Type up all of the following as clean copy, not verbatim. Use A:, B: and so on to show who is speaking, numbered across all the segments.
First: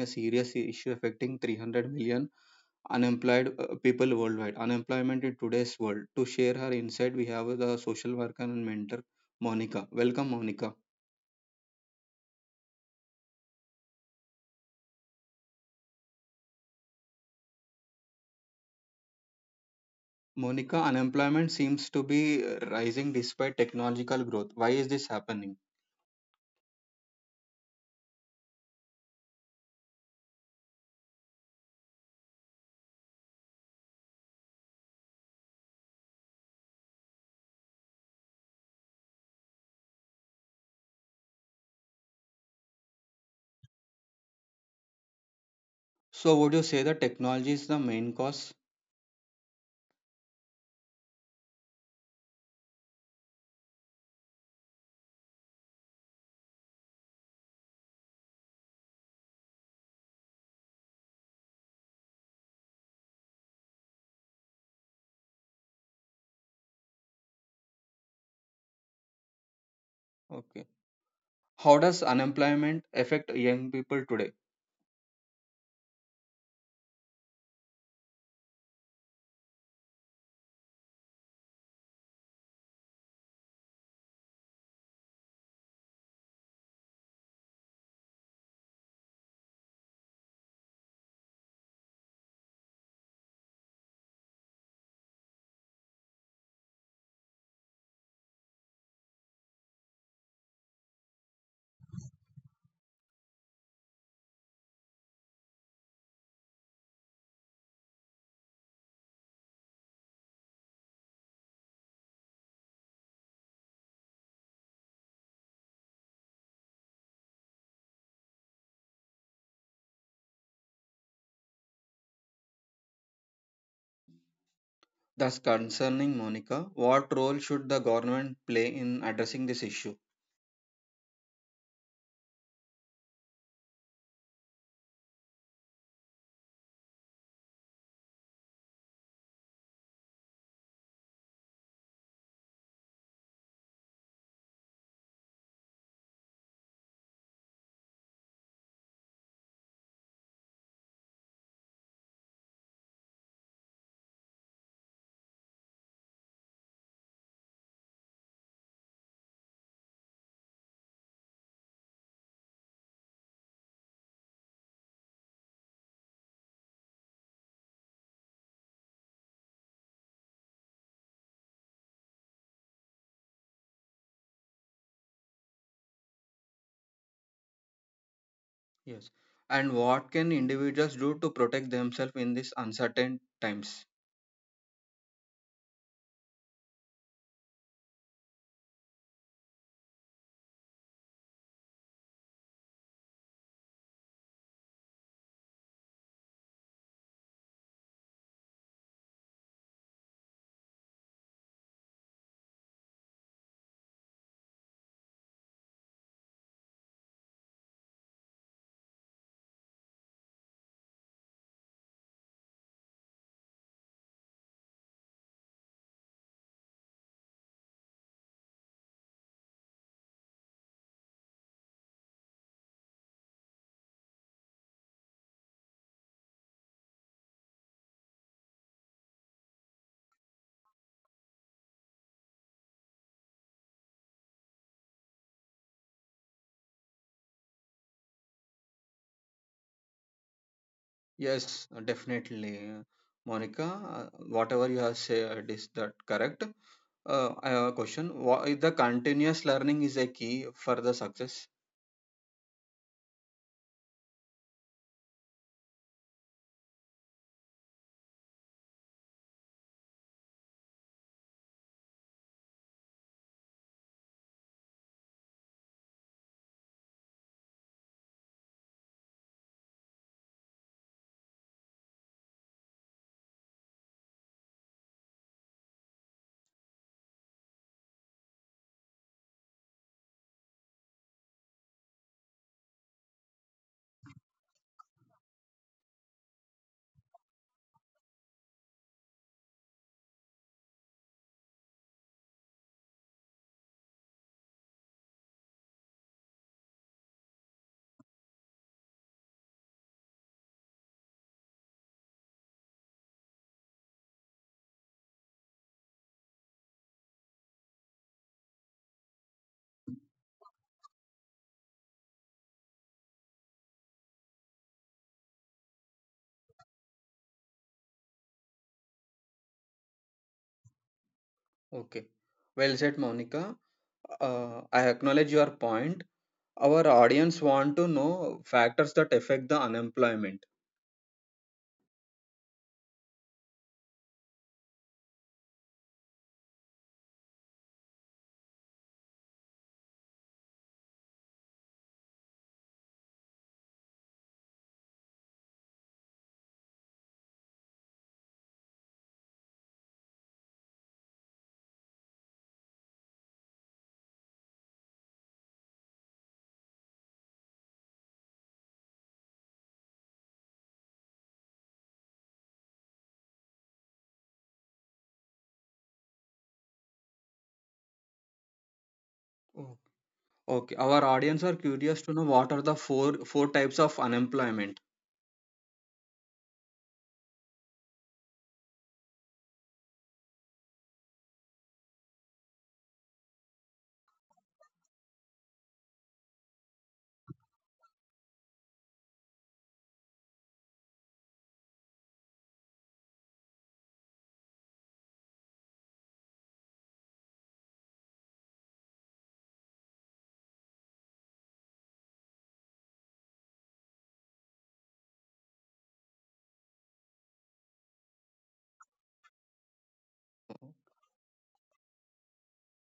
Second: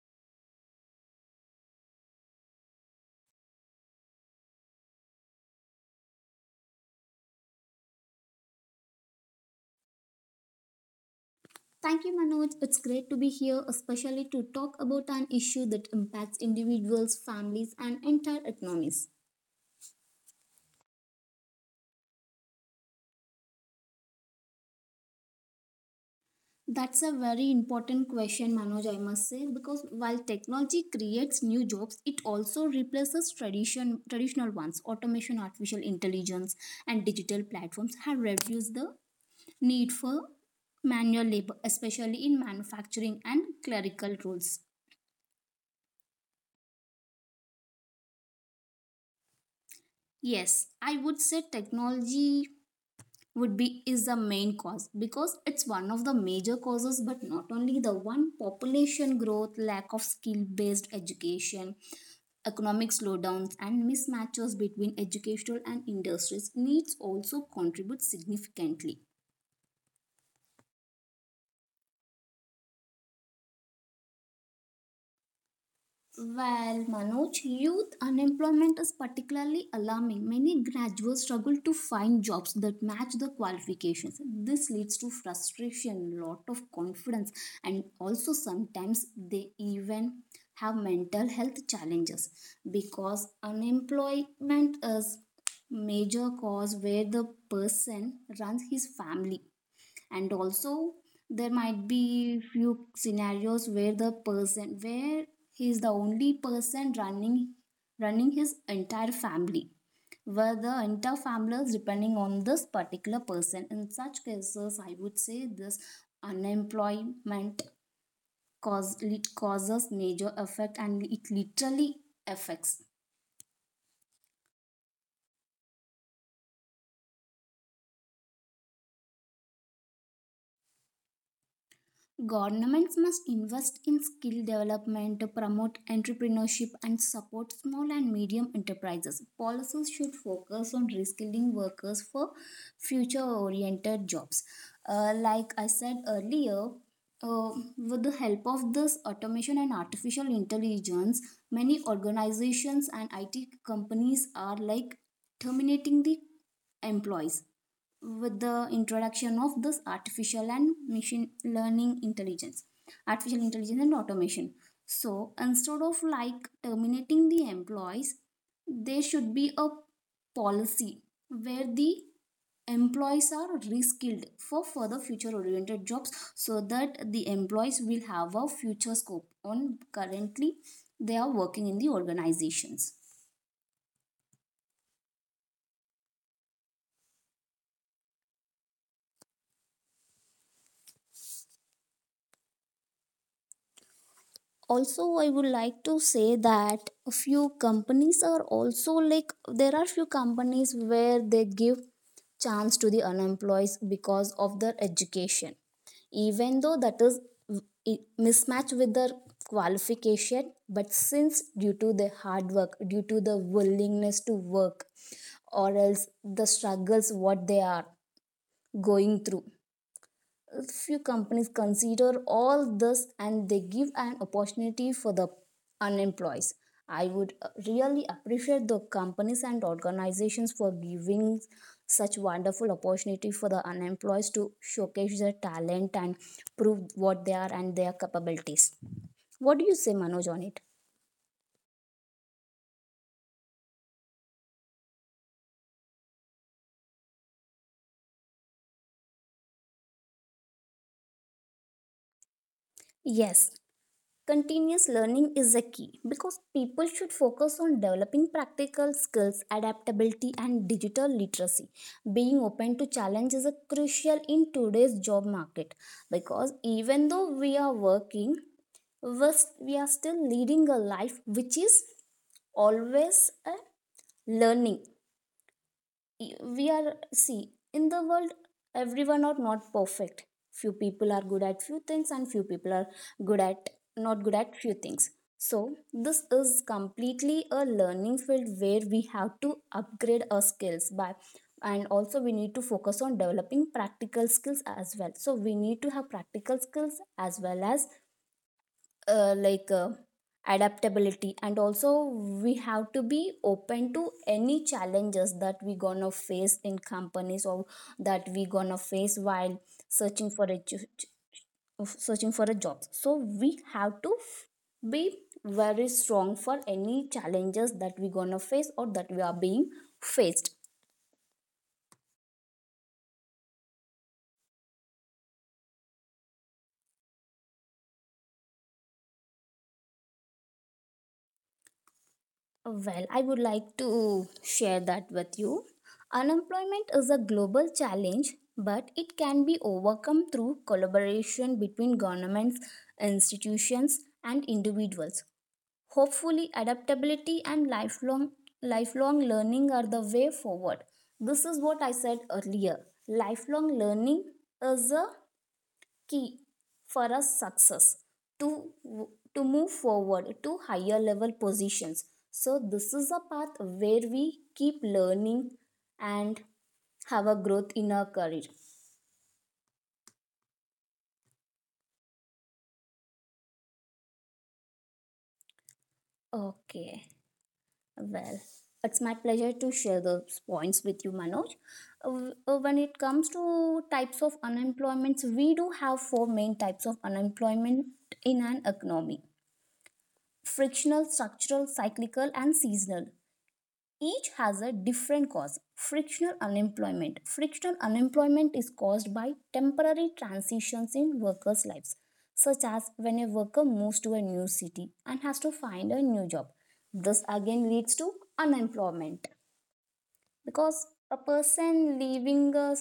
A: a serious issue affecting 300 million unemployed people worldwide. Unemployment in today's world. To share her insight, we have the social worker and mentor, Monica. Welcome, Monica.
B: Thank you, Manoj. It's great to be here, especially to talk about an issue that impacts individuals, families, and entire economies.
A: Monica, unemployment seems to be rising despite technological growth. Why is this happening?
B: That's a very important question, Manoj, I must say, because while technology creates new jobs, it also replaces traditional ones. Automation, artificial intelligence, and digital platforms have reduced the need for manual labor, especially in manufacturing and clerical roles.
A: So, would you say that technology is the main cause?
B: Yes, I would say technology would be is the main cause, because it's one of the major causes but not only the one. Population growth, lack of skill based education, economic slowdowns and mismatches between educational and industries needs also contribute significantly.
A: Okay. How does unemployment affect young people today?
B: Well, Manoj, youth unemployment is particularly alarming. Many graduates struggle to find jobs that match the qualifications. This leads to frustration, lot of confidence, and also sometimes they even have mental health challenges, because unemployment is major cause where the person runs his family, and also there might be few scenarios where the person where he is the only person running his entire family, where the entire family is depending on this particular person. In such cases I would say this unemployment causes major effect and it literally affects.
A: Thus, concerning Monica, what role should the government play in addressing this issue?
B: Governments must invest in skill development to promote entrepreneurship and support small and medium enterprises. Policies should focus on reskilling workers for future oriented jobs. Like I said earlier, uh, with the help of this automation and artificial intelligence, many organizations and IT companies are like terminating the employees with the introduction of this artificial and machine learning intelligence artificial intelligence and automation. So instead of like terminating the employees, there should be a policy where the employees are reskilled for further future oriented jobs, so that the employees will have a future
A: Yes.
B: scope
A: And
B: on
A: what can
B: currently
A: individuals
B: they
A: do
B: are
A: to
B: working
A: protect
B: in the
A: themselves in these
B: organizations.
A: uncertain times?
B: Also I would like to say that a few companies are also like, there are few companies where they give chance to the unemployed because of their education, even though that is mismatch with their qualification, but since due to the hard work, due to the willingness to work, or else the struggles what they are going through, few companies consider all this and they give an opportunity for the unemployed. I would really appreciate the companies and organizations for giving such wonderful opportunity for the unemployed to showcase their talent and prove what they are and their capabilities. What do you say, Manoj, on it?
A: Yes, definitely. Monica, whatever you have said is that correct? I have a question. Why the continuous learning is a key for the success?
B: Yes. Continuous learning is a key because people should focus on developing practical skills, adaptability, and digital literacy. Being open to challenge is a crucial in today's job market, because even though we are working, we are still leading a life which is always a learning. We are see in the world everyone are not perfect. Few people are good at few things, and few people are good at not good at few things. So this is completely a learning field where we have to upgrade our skills by, and also we need to focus on developing practical skills as well. So we need to have practical skills as well as uh, like uh, adaptability, and also we have to be open to any challenges that we gonna face in companies, or that we gonna face while searching for a ju- searching for a job. So we have to be very strong for any challenges that we gonna face or that we are being faced.
A: Okay. Well said, Monica. I acknowledge your point. Our audience want to know factors that affect the unemployment.
B: Well, I would like to share that with you. Unemployment is a global challenge, but it can be overcome through collaboration between governments, institutions, and individuals. Hopefully, adaptability and lifelong learning are the way forward. This is what I said earlier. Lifelong learning is a key for a success to move forward to higher level positions. So this is a path where we keep learning and have a growth in our career.
A: Okay, our audience are curious to know what are the four types of unemployment.
B: Okay, well, it's my pleasure to share those points with you, Manoj. Uh, when it comes to types of unemployments, we do have four main types of unemployment in an economy: frictional, structural, cyclical and seasonal. Each has a different cause. Frictional unemployment. Frictional unemployment is caused by temporary transitions in workers' lives, such as when a worker moves to a new city and has to find a new job. This again leads to unemployment, because a person leaving a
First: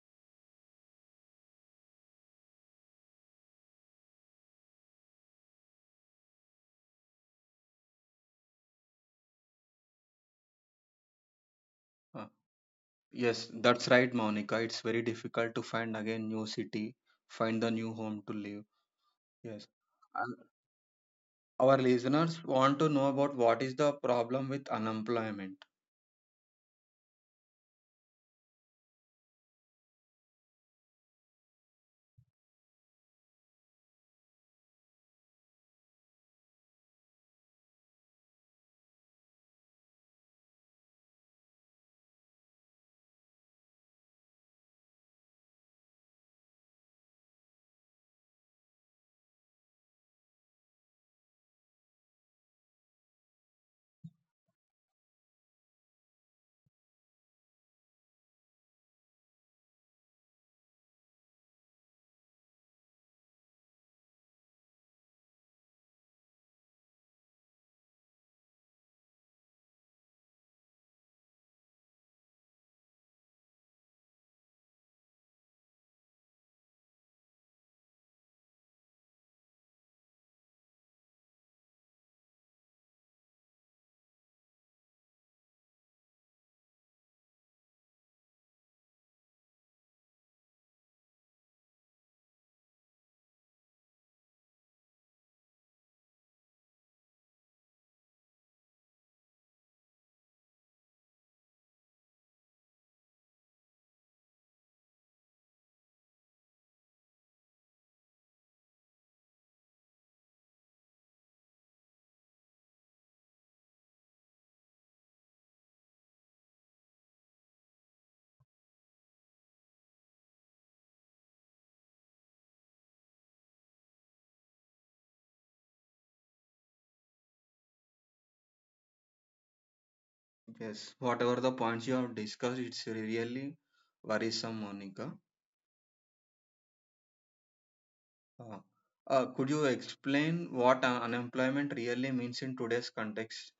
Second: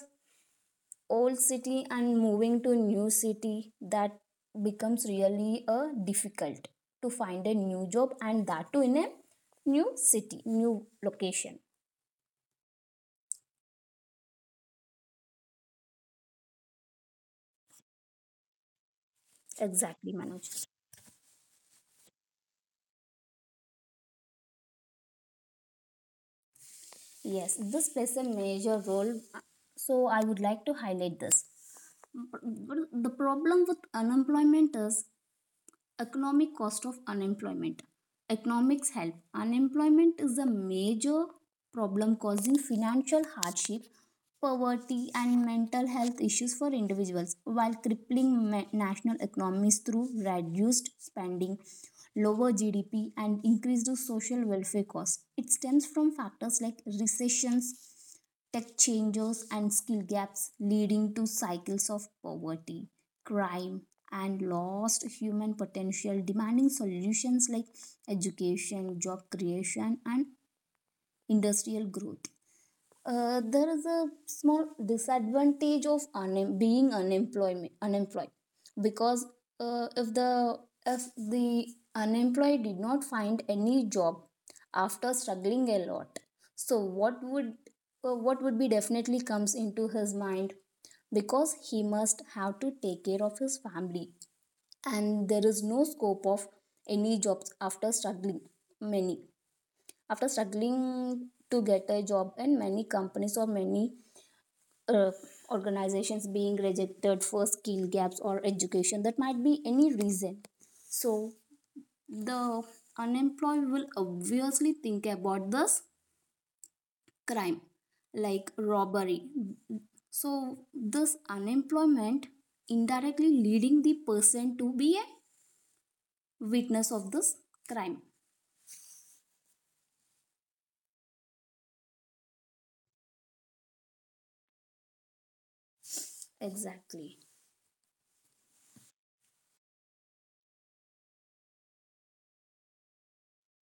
B: old city and moving to a new city, that becomes really a difficult to find a new job, and that too in a new city, new location.
A: Uh, yes, that's right, Monica. It's very difficult to find again new city, find the new home to live. Yes.
B: Exactly,
A: And
B: Manoj.
A: our listeners want to know about what is the problem with unemployment.
B: Yes, this plays a major role. So I would like to highlight this. But the problem with unemployment is economic cost of unemployment. Economics help. Unemployment is a major problem, causing financial hardship, poverty, and mental health issues for individuals, while crippling national economies through reduced spending, lower GDP, and increased social welfare costs. It stems from factors like recessions, tech changes and skill gaps, leading to cycles of poverty, crime, and lost human potential, demanding solutions like education, job creation, and industrial growth. There is a small disadvantage of unem- being unemployment unemployed, because uh, if the if the unemployed did not find any job after struggling a lot, so what would, what would be definitely comes into his mind, because he must have to take care of his family, and there is no scope of any jobs after struggling many after struggling to get a job, and many companies or many uh, organizations being rejected for skill gaps or education, that might be any reason. So the unemployed will obviously think about this crime like robbery. So this unemployment indirectly leading the person to be a witness of this crime.
A: Yes, whatever the points you have discussed, it's really worrisome, Monica.
B: Exactly.
A: Uh, could you explain what unemployment really means in today's context?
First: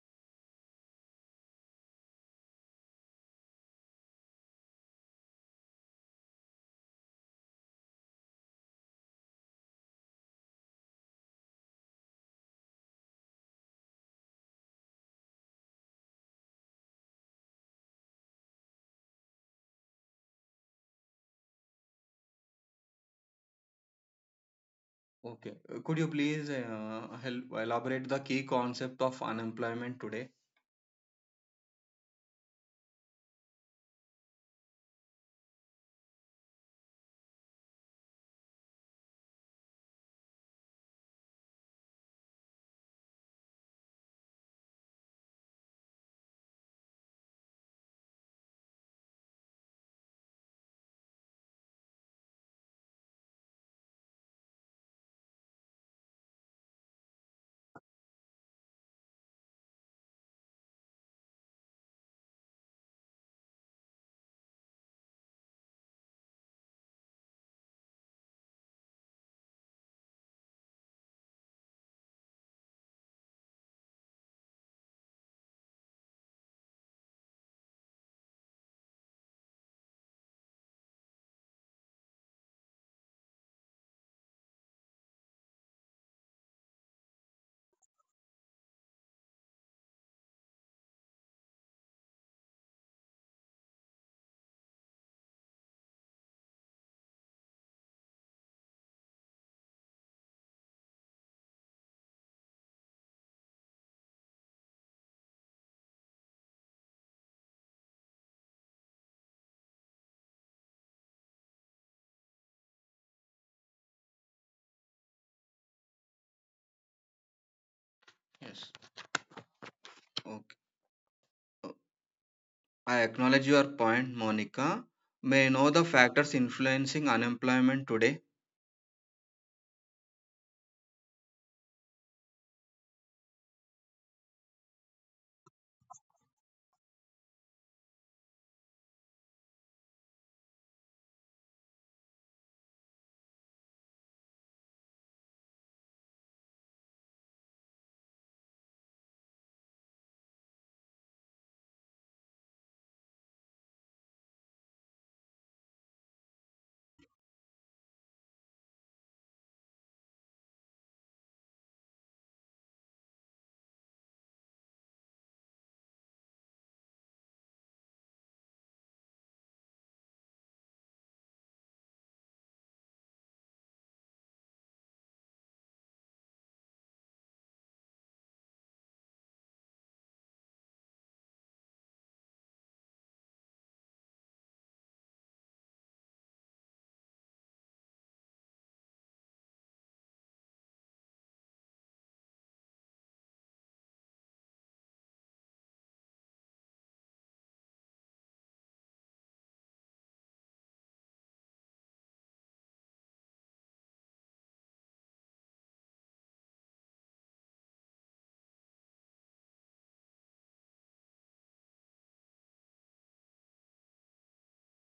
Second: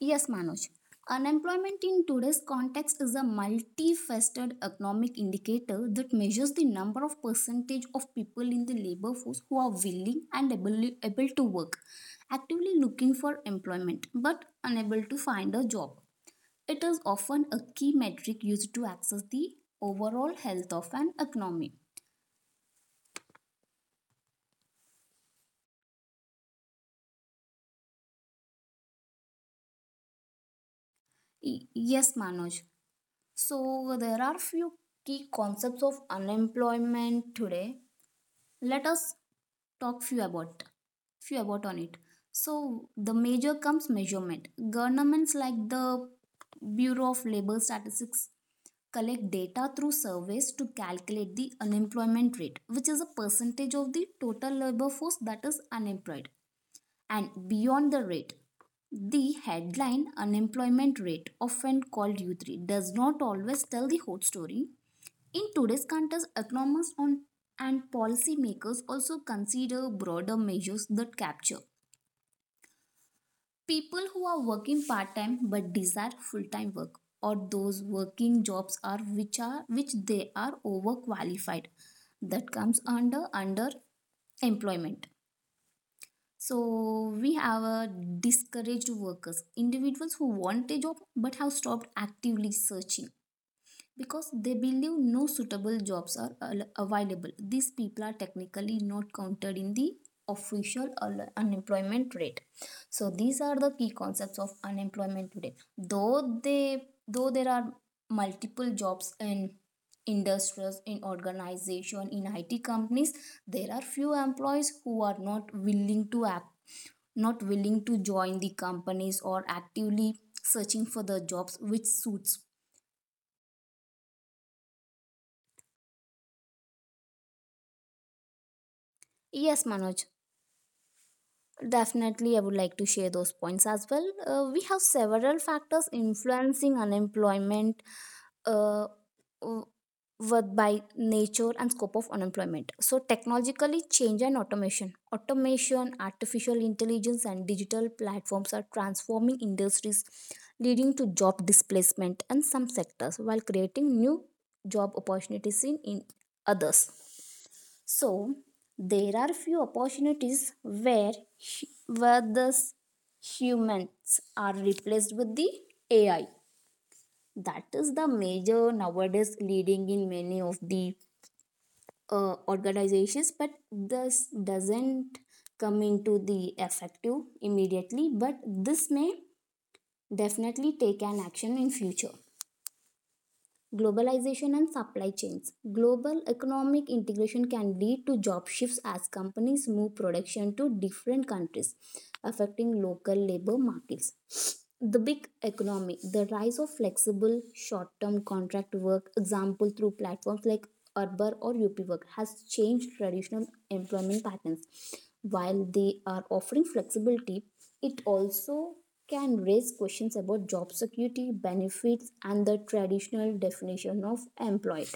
B: Yes, Manoj. Unemployment in today's context is a multifaceted economic indicator that measures the number of percentage of people in the labor force who are willing and able to work, actively looking for employment but unable to find a job. It is often a key metric used to access the overall health of an economy.
A: Okay. Could you please help elaborate the key concept of unemployment today?
B: Yes, Manoj. So there are few key concepts of unemployment today. Let us talk few about on it. So the major comes measurement. Governments like the Bureau of Labor Statistics collect data through surveys to calculate the unemployment rate, which is a percentage of the total labor force that is unemployed. And beyond the rate, the headline unemployment rate, often called U3, does not always tell the whole story. In today's context, economists on, and policymakers also consider broader measures that capture people who are working part time but desire full time work, or those working jobs are which they are overqualified. That comes under employment. So we have a discouraged workers, individuals who want a job but have stopped actively searching because they believe no suitable jobs are available. These people are technically not counted in the official unemployment rate. So these are the key concepts of unemployment today. Though there are multiple jobs in industries, in organization, in IT companies, there are few employees who are not willing to act, not willing to join the
A: Yes.
B: companies or actively
A: Okay.
B: searching for the jobs
A: Uh,
B: which suits.
A: I acknowledge your point, Monica. May I know the factors influencing unemployment today?
B: Yes, Manoj. Definitely, I would like to share those points as well. We have several factors influencing unemployment, uh, w- with by nature and scope of unemployment. So, technologically, change and automation. Automation, artificial intelligence, and digital platforms are transforming industries, leading to job displacement in some sectors while creating new job opportunities in others. So there are few opportunities where hu- where the s- humans are replaced with the AI. That is the major nowadays leading in many of the organizations, but this doesn't come into the effective immediately. But this may definitely take an action in future. Globalization and supply chains. Global economic integration can lead to job shifts as companies move production to different countries, affecting local labor markets. The big economy, the rise of flexible short term contract work, example through platforms like Uber or UPWork, has changed traditional employment patterns. While they are offering flexibility, it also can raise questions about job security, benefits, and the traditional definition of employed.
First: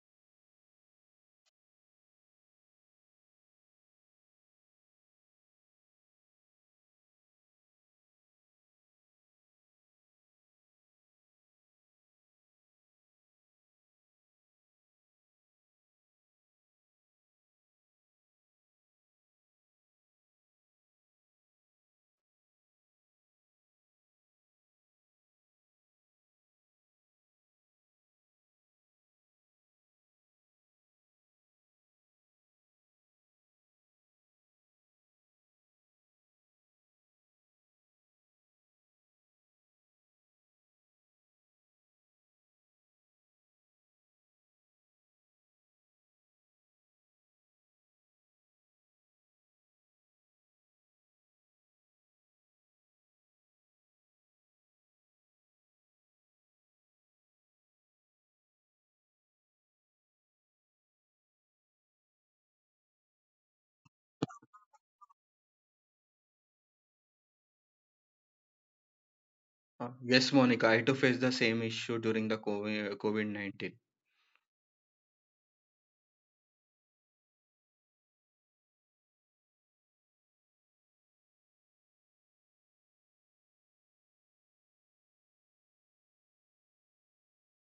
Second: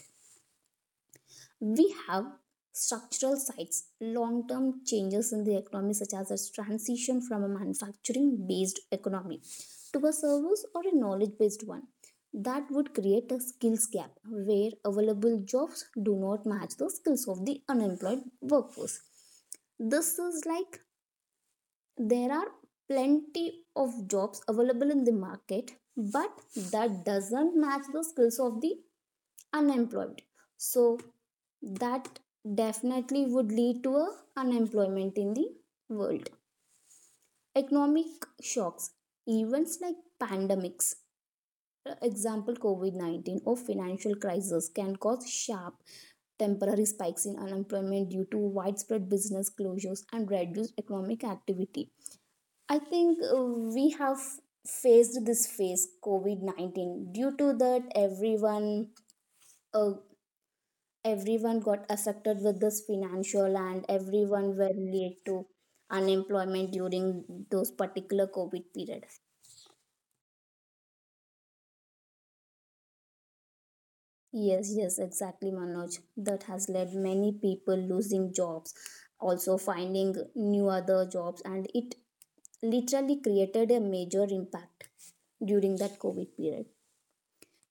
B: We have structural sides, long term changes in the economy, such as a transition from a manufacturing based economy to a service or a knowledge based one. That would create a skills gap where available jobs do not match the skills of the unemployed workforce. This is like, there are plenty of jobs available in the market but that doesn't match the skills of the unemployed, so that definitely would lead to a unemployment in the world. Economic shocks, events like pandemics, example COVID-19 or financial crisis can cause sharp temporary spikes in unemployment due to widespread business closures and reduced economic activity. I think we have faced this phase COVID-19. Due to that, everyone uh, everyone got affected with this financial and everyone were late to unemployment during those particular COVID period.
A: Yes, Monica, I too faced the same issue during the COVID 19.
B: Yes, yes, exactly, Manoj. That has led many people losing jobs, also finding new other jobs, and it literally created a major impact during that COVID period.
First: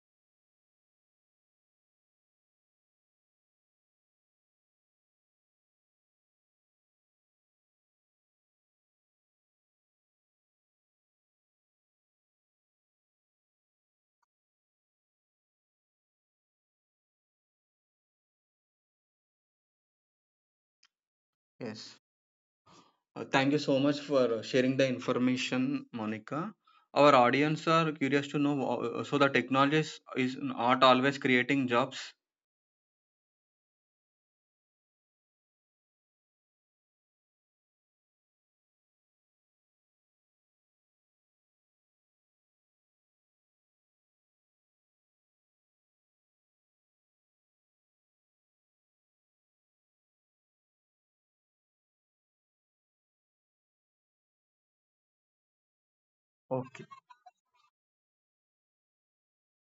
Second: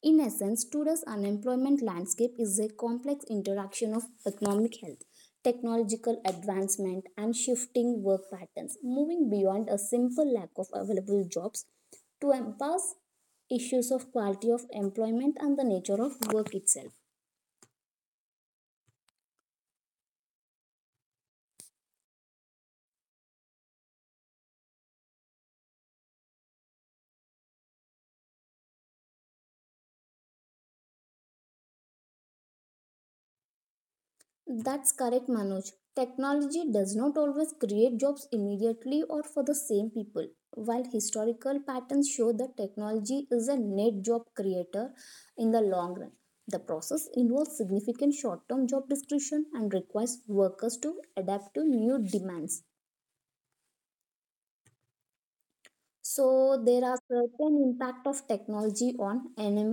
B: In essence, today's unemployment landscape is a complex interaction of economic health, technological advancement, and shifting work patterns, moving beyond a simple lack of available jobs to embrace issues of quality of employment and the nature of work itself.
A: Yes. Thank you so much for sharing the information, Monica. Our audience are curious to know, so the technology is not always creating jobs.
B: That's correct, Manoj. Technology does not always create jobs immediately or for the same people. While historical patterns show that technology is a net job creator in the long run, the process involves significant short term job discretion and requires workers to adapt to new demands. So there
A: Okay.
B: are certain impact of technology on enem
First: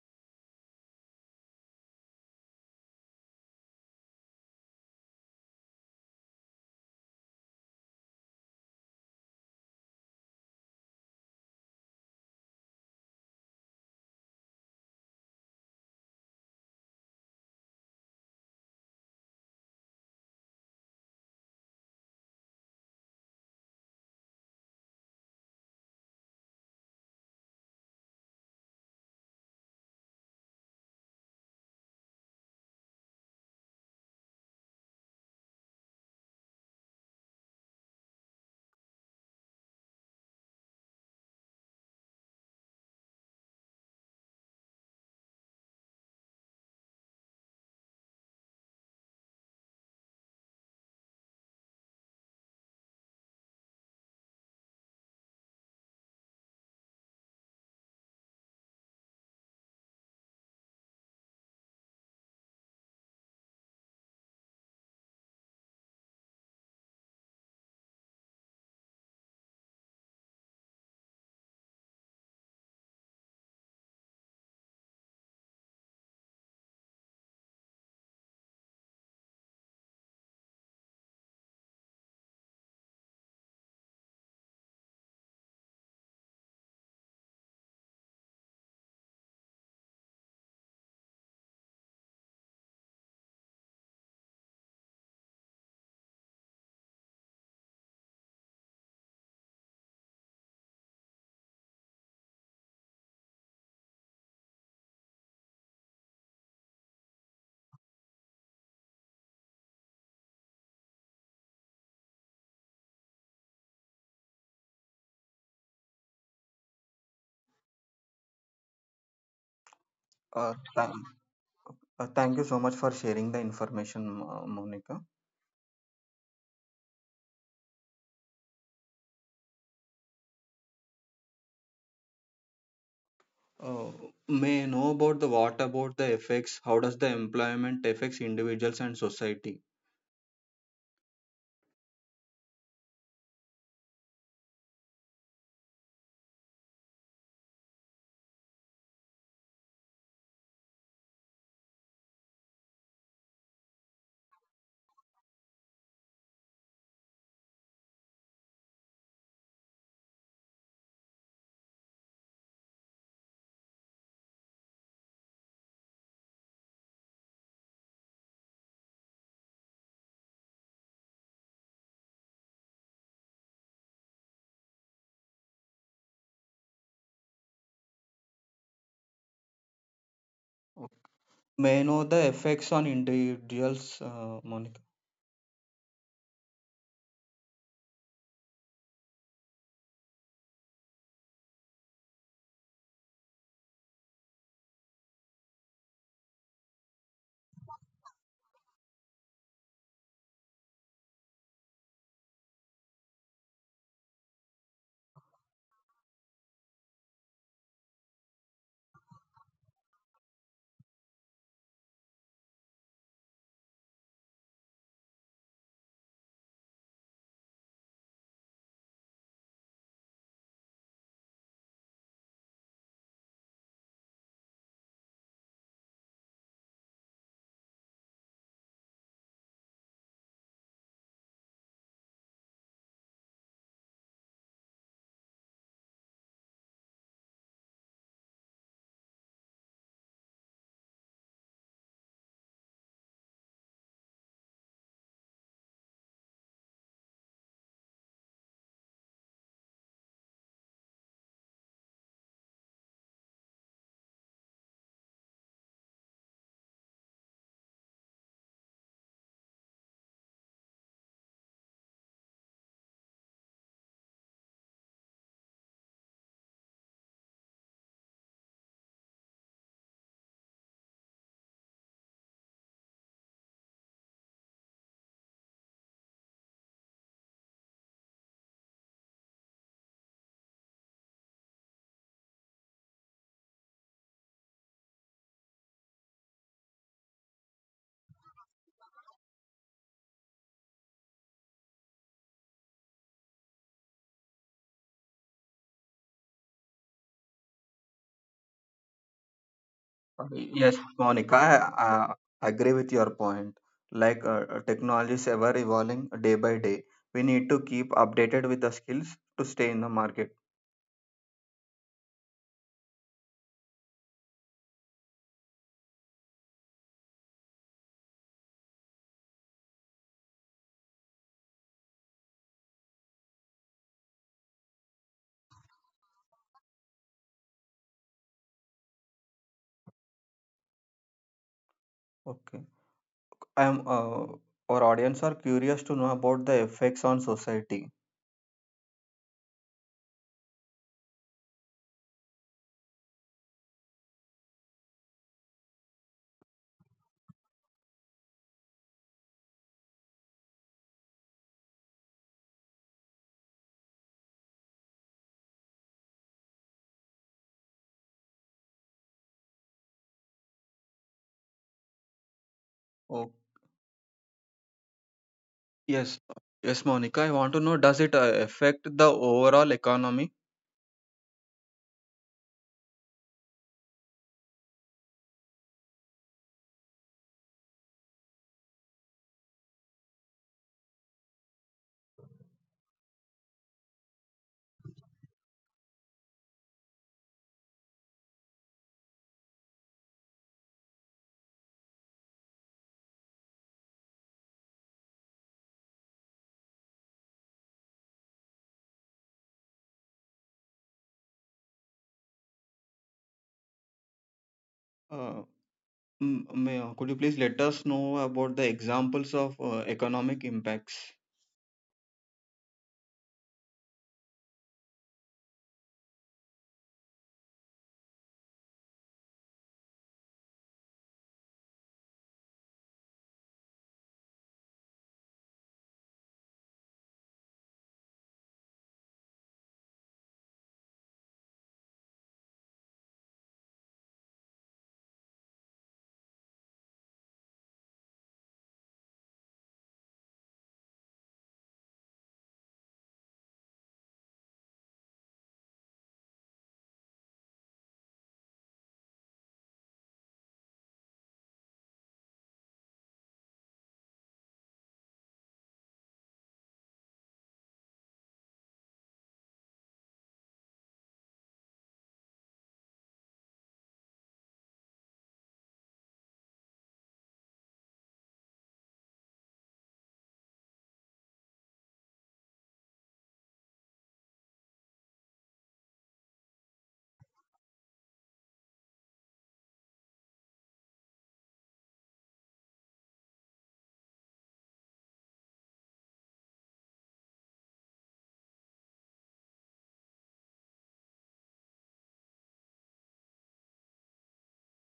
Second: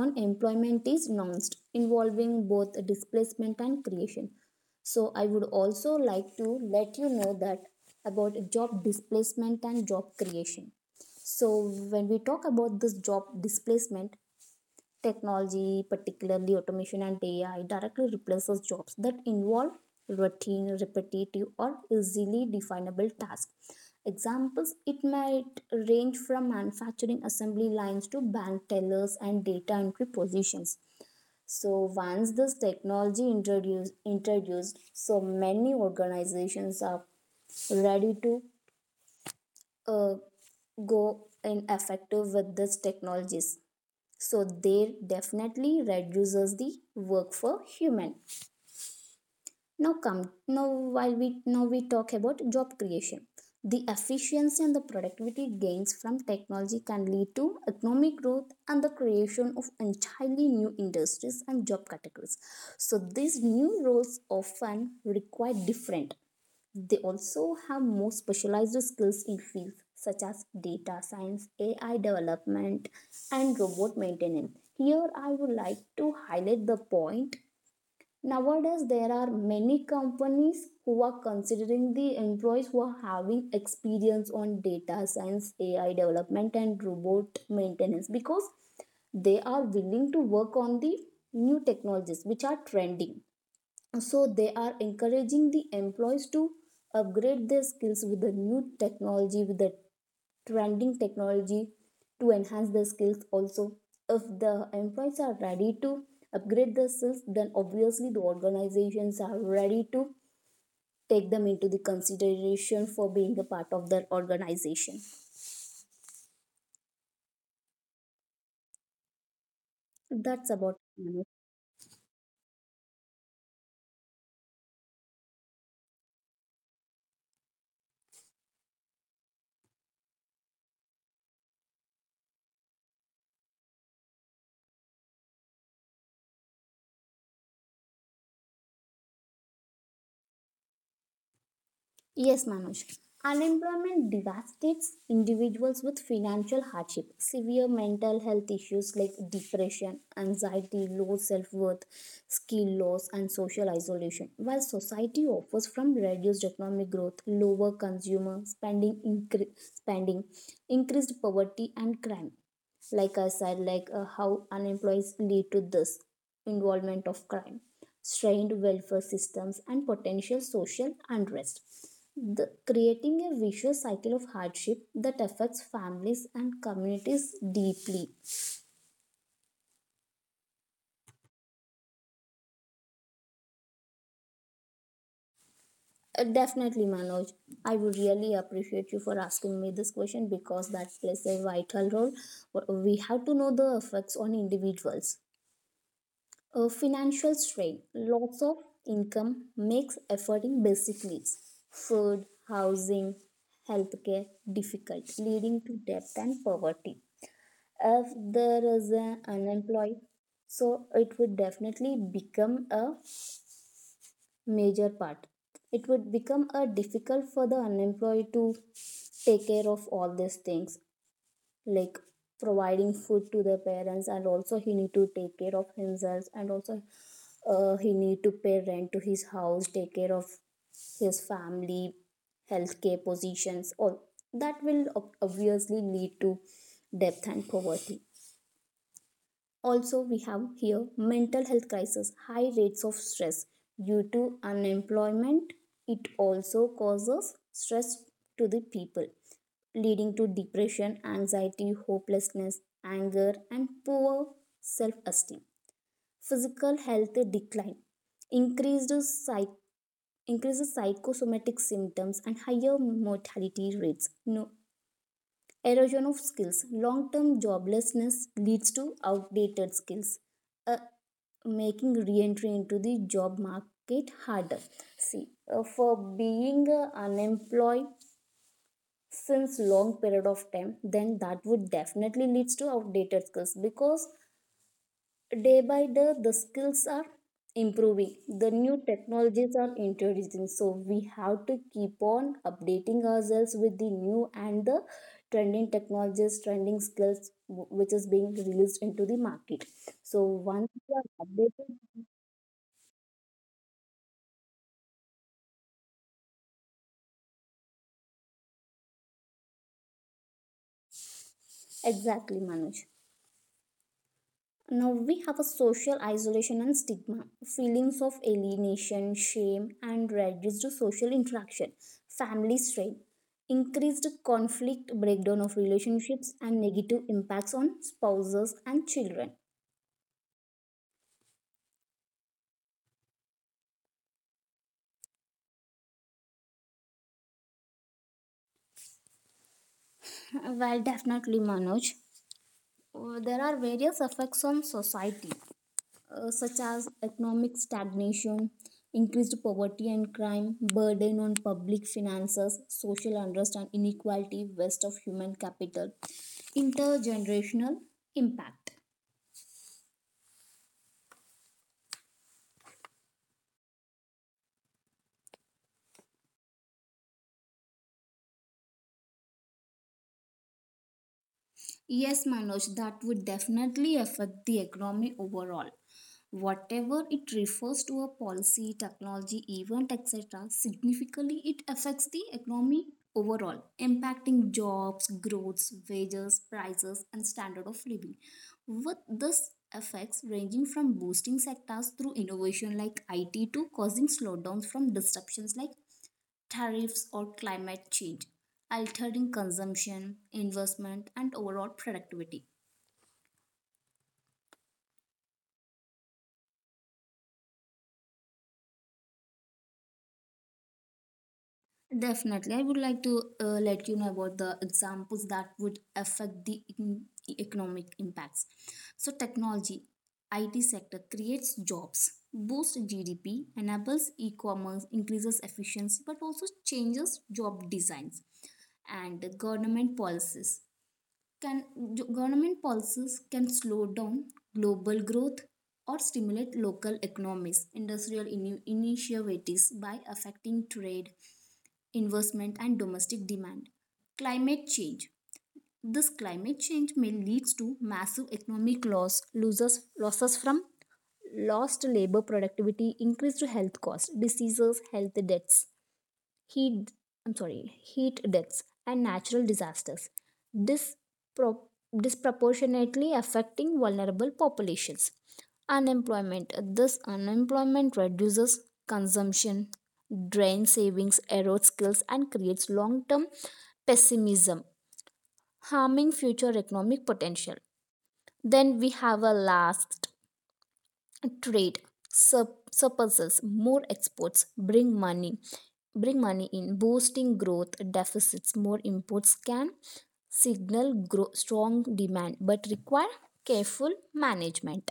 B: on employment is announced involving both displacement and creation. So I would also like to let you know that about job displacement and job creation. So when we talk about this job displacement, technology, particularly automation and AI, directly replaces jobs that involve routine, repetitive, or easily definable tasks. Examples it might range from manufacturing assembly lines to bank tellers and data entry positions. So once this technology introduced, so many organizations are ready to uh, go ineffective with these technologies. So they definitely reduces the work for human. Now come now while we now we talk about job creation. The efficiency and the productivity gains from technology can lead to economic growth and the creation of entirely new industries and job categories. So these new roles often require different they also have more specialized skills in fields such as data science, AI development, and robot maintenance. Here, I would like to highlight the point. Nowadays, there are many companies who are considering the employees who are having experience on data science, AI development, and robot maintenance because they are willing to work on the new technologies which are trending, so they are encouraging the employees to upgrade their skills with the new technology, with the trending technology, to enhance their skills. Also, if the employees are ready to upgrade their skills, then obviously the organizations are ready to take them into the consideration for being a part of their organization. That's
A: Uh,
B: about.
A: thank thank you so much for sharing the information, Monica. Uh, may I know about the what about the effects? How does the employment affects individuals and society?
B: Yes, Manoj. Unemployment devastates individuals with financial hardship, severe mental health issues like depression, anxiety, low self worth, skill loss, and social isolation. While society offers from reduced economic growth, lower consumer spending, spending increased poverty, and crime. Like I said, like how unemployed lead to this involvement of crime, strained welfare systems and potential social unrest, creating a vicious cycle of hardship that affects families and communities deeply.
A: Okay. May I know the effects on individuals, Monica?
B: Definitely Manoj, I would really appreciate you for asking me this question because that plays a vital role. We have to know the effects on individuals. A financial strain, loss of income makes affording basic needs, food, housing, healthcare difficult, leading to debt and poverty. If there is an unemployed, so it would definitely become a major part. It would become a difficult for the unemployed to take care of all these things, like providing food to the parents and also he need to take care of himself and also he need to pay rent to his house, take care of his family, healthcare positions, all that will obviously lead to debt and poverty. Also, we have here mental health crisis, high rates of stress due to unemployment. It also causes stress to the people, leading to depression, anxiety, hopelessness, anger, and poor self esteem. Physical health decline, increased psych- increases psychosomatic symptoms, and higher mortality rates. No. Erosion of skills. Long term joblessness leads to outdated skills, uh, making re entry into the job market harder. See, for being unemployed since long period of time, then that would definitely leads to outdated skills, because day by day the skills are improving, the new technologies are introducing. So we have to keep on updating ourselves with the new and the trending technologies, trending skills which is being released into the market, so once
A: Yes,
B: we are
A: Monica,
B: updated.
A: I agree with your point. Like technology is ever evolving day by day. We need to keep updated with the skills to stay in the market.
B: Exactly, Manoj. Now we have a social isolation and stigma, feelings of alienation, shame, and reduced social interaction, family strain, increased conflict, breakdown of relationships, and negative impacts on spouses and children.
A: Okay. I'm our audience are curious to know about the effects on society.
B: Well, definitely, Manoj. There are various effects on society, such as economic stagnation, increased poverty and crime, burden on public finances, social unrest and inequality, waste of human capital, intergenerational impact.
A: Yes, yes, Monica. I want to know, does it affect the overall economy?
B: Yes, Manoj, that would definitely affect the economy overall. Whatever it refers to a policy, technology, event, etc., significantly it affects the economy overall, impacting jobs, growths, wages, prices, and standard of living. With this effects ranging from boosting sectors through innovation like IT to causing slowdowns from disruptions like tariffs, or climate change, altering consumption, investment, and overall productivity.
A: Uh, could you please let us know about the examples of economic impacts?
B: Definitely, I would like to let you know about the examples that would affect the economic impacts. So, technology, IT sector creates jobs, boosts GDP, enables e-commerce, increases efficiency, but also changes job designs and government policies. Can Government policies can slow down global growth or stimulate local economies, industrial initiatives by affecting trade, investment and domestic demand. Climate change. This climate change may leads to massive economic losses losses from lost labor productivity, increased health costs, diseases, health deaths, heat I'm sorry, heat deaths and natural disasters, dispro- disproportionately affecting vulnerable populations. Unemployment, this unemployment reduces consumption, drains savings, erodes skills, and creates long-term pessimism, harming future economic potential. Then we have a last, trade sup surpluses, more exports bring money bring money in, boosting growth, deficits, more imports can signal strong demand but require careful management.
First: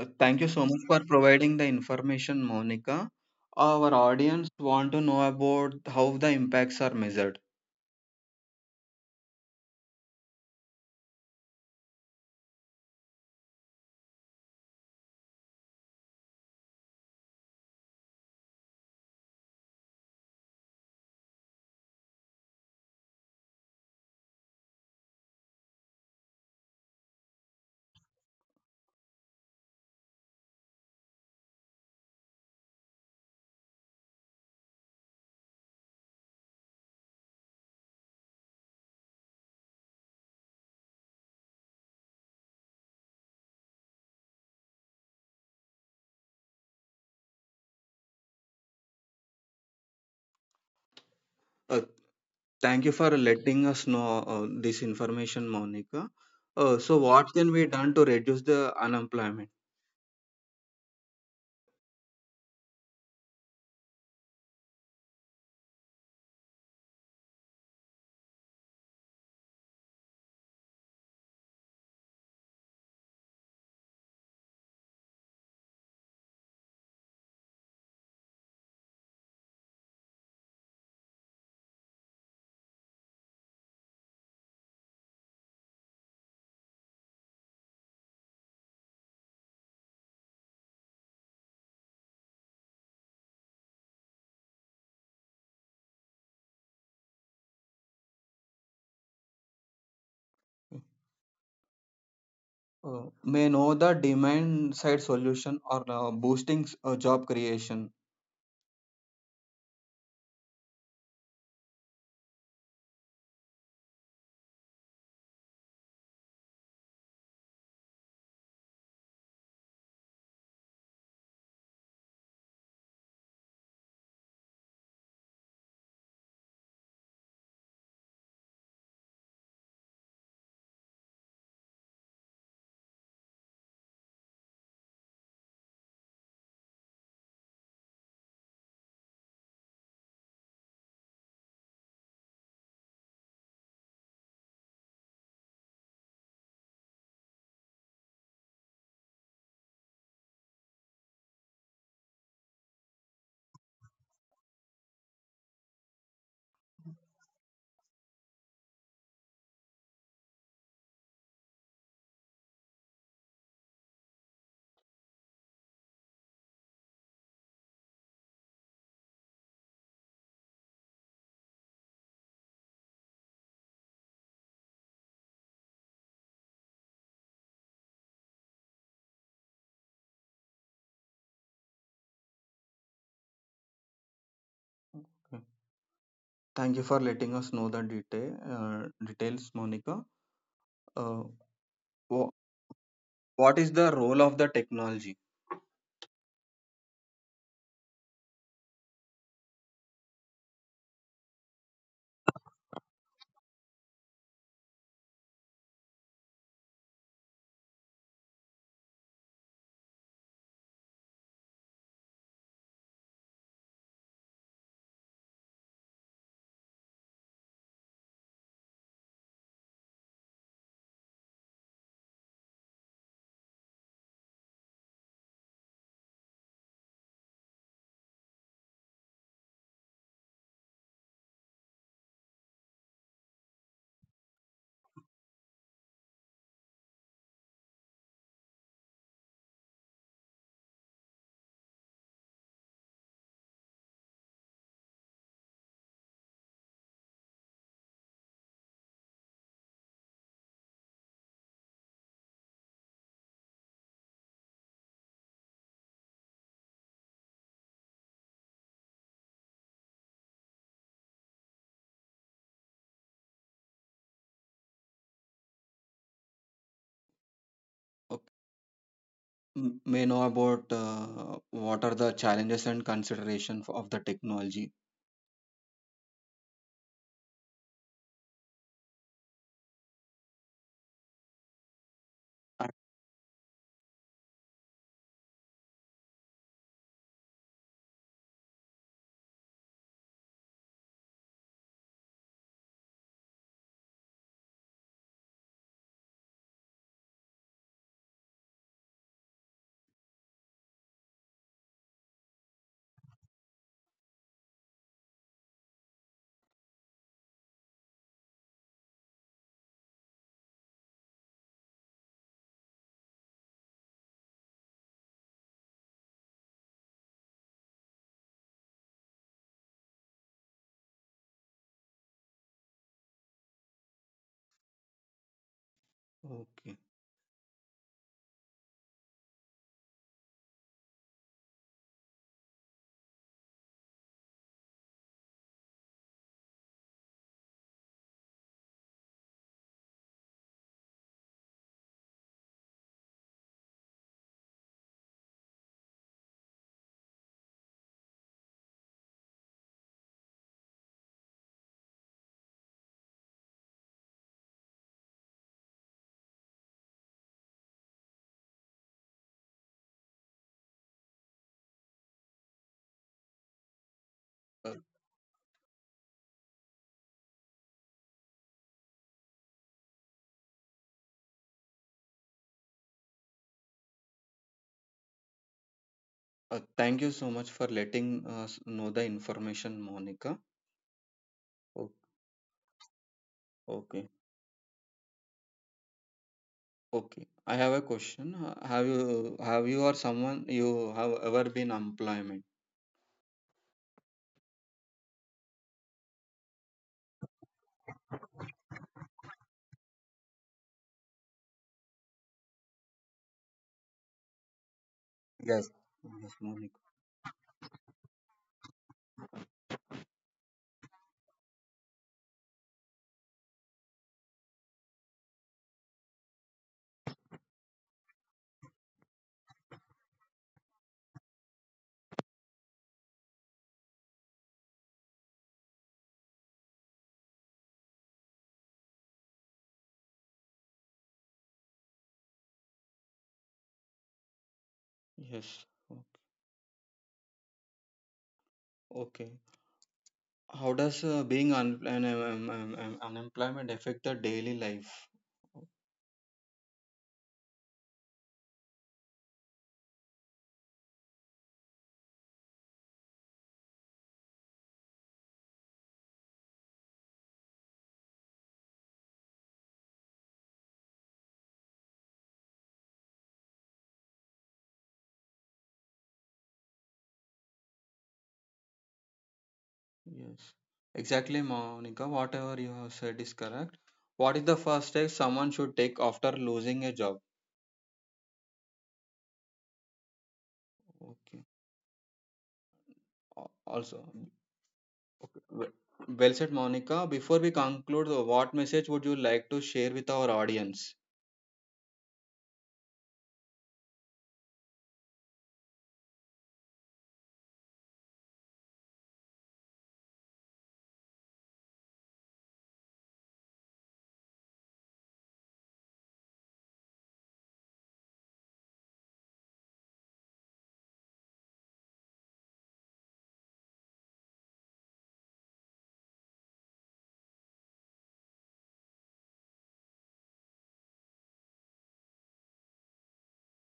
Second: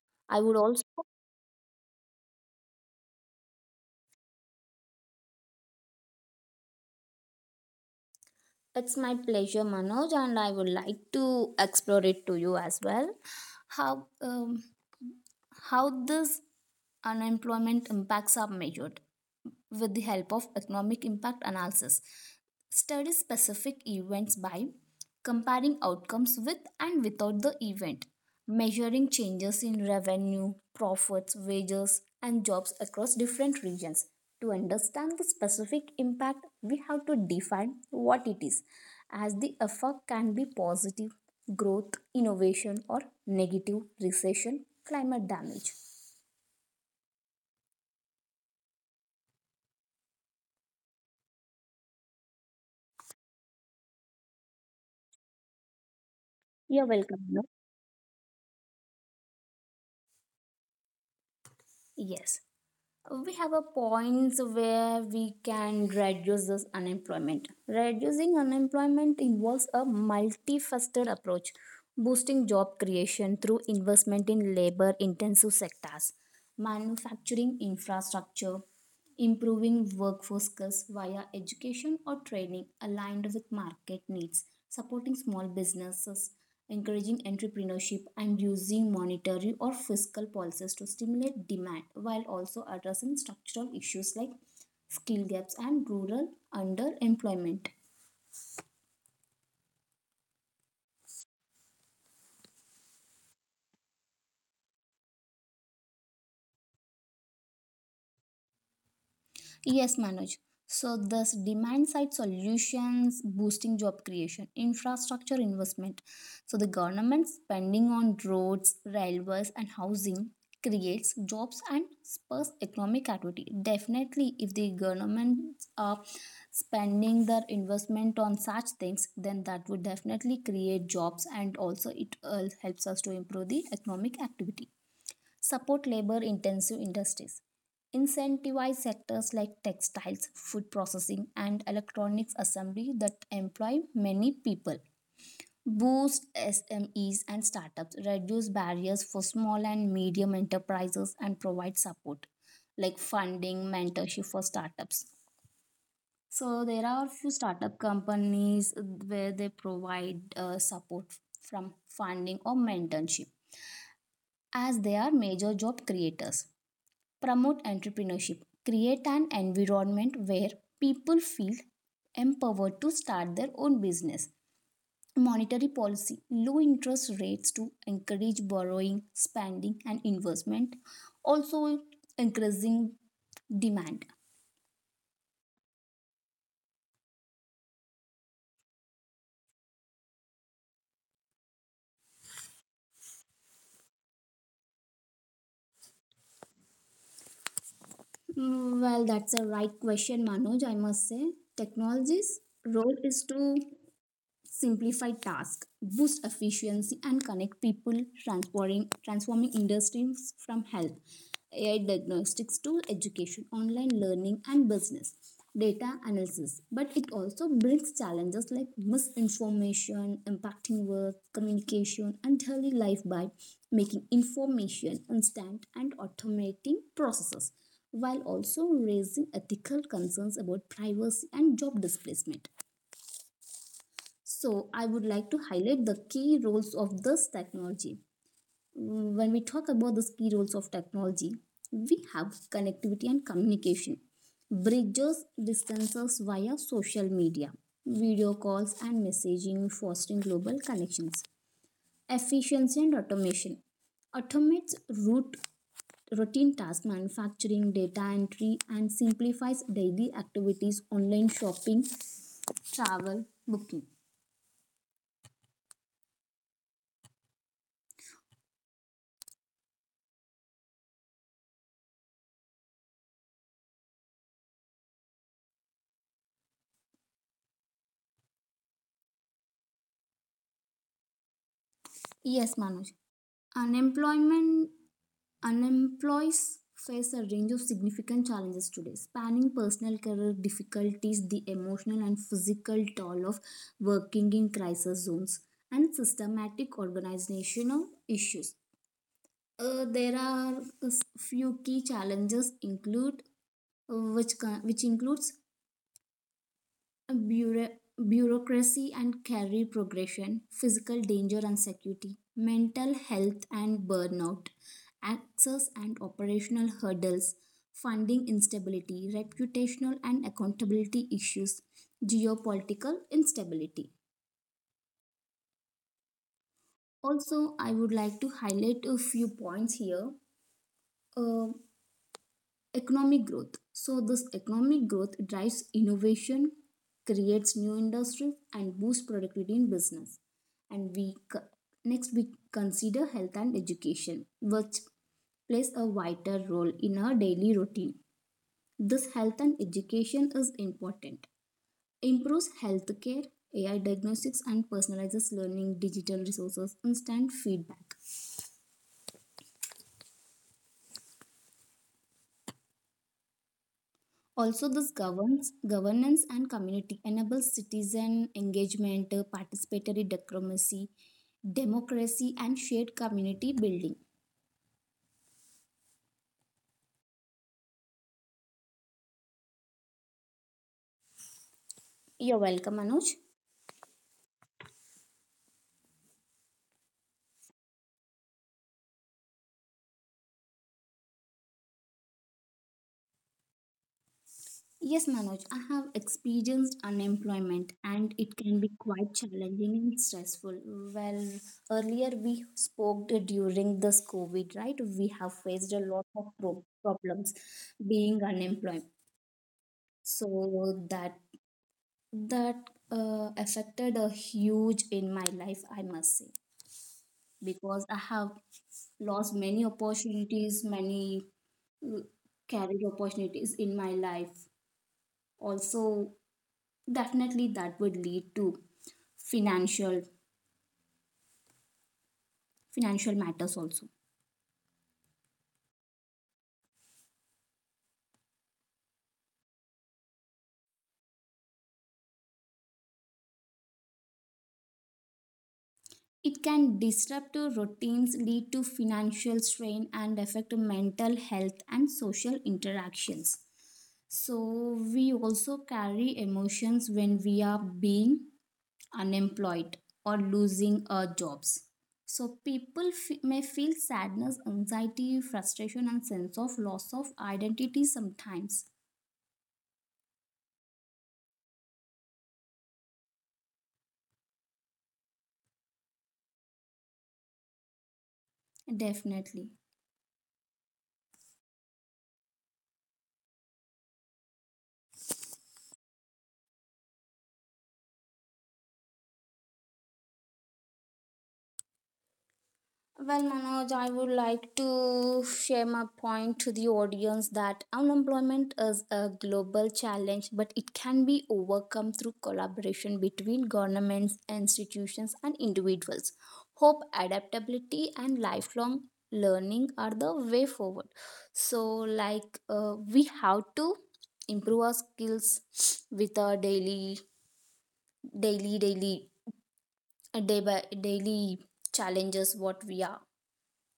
A: Thank
B: I
A: you
B: would
A: so much
B: also
A: for providing the information, Monica. Our audience want to know about how the impacts are measured.
B: It's my pleasure, Manoj, and I would like to explore it to you as well. how um, how this unemployment impacts are measured with the help of economic impact analysis. Study specific events by comparing outcomes with and without the event, measuring changes in revenue, profits, wages and jobs across different regions. To understand the specific impact, we have to define what it is, as the effect can be positive growth, innovation, or negative recession, climate damage.
A: Uh, thank you for letting us know this information, Monica.
B: You're
A: So,
B: welcome.
A: what
B: No?
A: can be done to reduce the unemployment?
B: Yes. We have a points where we can reduce this unemployment. Reducing unemployment involves a multifaceted approach, boosting job creation through investment in labor intensive sectors, manufacturing infrastructure, improving workforce skills via education or training aligned with market needs, supporting small businesses, encouraging entrepreneurship, and using monetary or fiscal policies to stimulate demand while also addressing structural issues like skill gaps and rural underemployment.
A: May know the demand side solution or boosting job creation.
B: Yes, Manoj. So, thus, demand side solutions boosting job creation, infrastructure investment. So, the government spending on roads, railways, and housing creates jobs and spurs economic activity. Definitely, if the governments are spending their investment on such things, then that would definitely create jobs and also it helps us to improve the economic activity. Support labor intensive industries. Incentivize sectors like textiles, food processing, and electronics assembly that employ many people. Boost SMEs and startups, reduce barriers for small and medium enterprises, and provide support like funding, mentorship for startups. So there are few startup companies where they provide support from funding or mentorship, as they are major job creators. Promote entrepreneurship. Create an environment where people feel empowered to start their own business. Monetary policy. Low interest rates to encourage borrowing, spending, and investment. Also, increasing demand.
A: Okay. Thank you for letting us know the detail details, Monica. Uh, wha- what is the role of the technology?
B: Well, that's a right question, Manoj. I must say, technology's role is to simplify tasks, boost efficiency, and connect people, transforming industries from health, AI diagnostics to education, online learning, and business data analysis. But it also brings challenges like misinformation, impacting work, communication, and daily life by making information instant and automating processes while also raising ethical concerns about privacy and job displacement. So, I would like to highlight the key roles of this technology. When we talk about the key roles of technology, we have connectivity and communication, bridges distances via social media, video calls, and messaging, fostering global connections, efficiency and automation, automates routine task manufacturing, data entry, and simplifies daily activities, online shopping, travel, booking.
A: Okay. May know about what are the challenges and consideration for, of the technology.
B: Yes,
A: Uh,
B: Manoj. Unemployment Unemployees face a range of significant challenges today, spanning personal career difficulties, the emotional and physical toll of working in crisis zones, and systematic organizational issues. There are a few key challenges include, which which includes bureau- bureaucracy and career progression, physical danger and security, mental health and burnout, access and operational hurdles, funding instability, reputational and accountability issues, geopolitical instability.
A: Okay.
B: Also, I would like to highlight a few points here. Uh, economic growth, so this economic growth drives innovation, creates new industries and boosts productivity in business. And next we consider health and education which plays a vital role in our daily routine. This health and education is important, improves healthcare, AI diagnostics and personalizes learning, digital resources, instant feedback. Also,
A: Uh,
B: this governs governance and community enables citizen engagement, participatory democracy, democracy, and shared community building.
A: thank you so much for letting us know the information, Monica. O-
B: You're welcome, Manoj.
A: Okay. Okay, I have a question. Have you or someone you have ever been unemployment?
B: Yes, Manoj, I have experienced unemployment and it can be quite challenging and stressful. Well, earlier we spoke during this COVID, right? We have faced
A: Yes.
B: a lot of
A: Yes, Monica.
B: problems being unemployed. So that affected a huge in my life, I must say, because I have lost many opportunities, many mm, career opportunities in my life. Also, definitely that would lead to financial financial matters also.
A: Yes. Okay. How does being unemployment affect the daily life? Oh,
B: It can disrupt your routines, lead to financial strain and affect mental health and social interactions. So we also carry emotions when we are being unemployed or losing our jobs. So people may feel sadness, anxiety, frustration, and sense of loss of identity sometimes.
A: yes. Exactly, Monica. Whatever you have said is correct. What is the first step someone should take after losing a job?
B: Definitely.
A: Okay. Al- Also, okay. Well said, Monica. Before we conclude, what message would you like to share with our audience?
B: Well, Manoj, I would like to share my point to the audience that unemployment is a global challenge, but it can be overcome through collaboration between governments, institutions, and individuals. Hope, adaptability, and lifelong learning are the way forward. So, like, we have to improve our skills with our daily, daily, day by daily challenges what we are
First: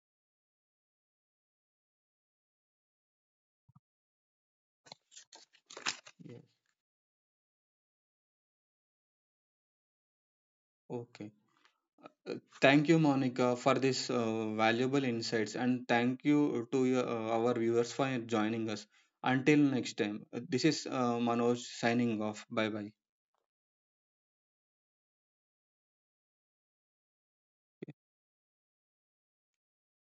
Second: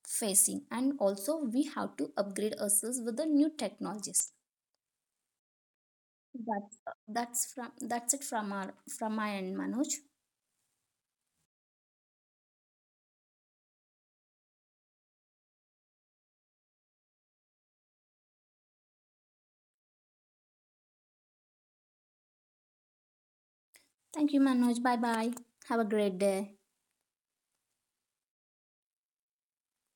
B: facing, and also we have to upgrade ourselves with the new technologies.
A: Yes.
B: That's that's from that's it from our from my end, Manoj.
A: Okay. Uh, Thank you, Monica, for this valuable insights, and thank you to our viewers for joining us. Until next time, this is Manoj signing off. Bye bye.
B: Thank you, Manoj. Bye bye. Have a great day.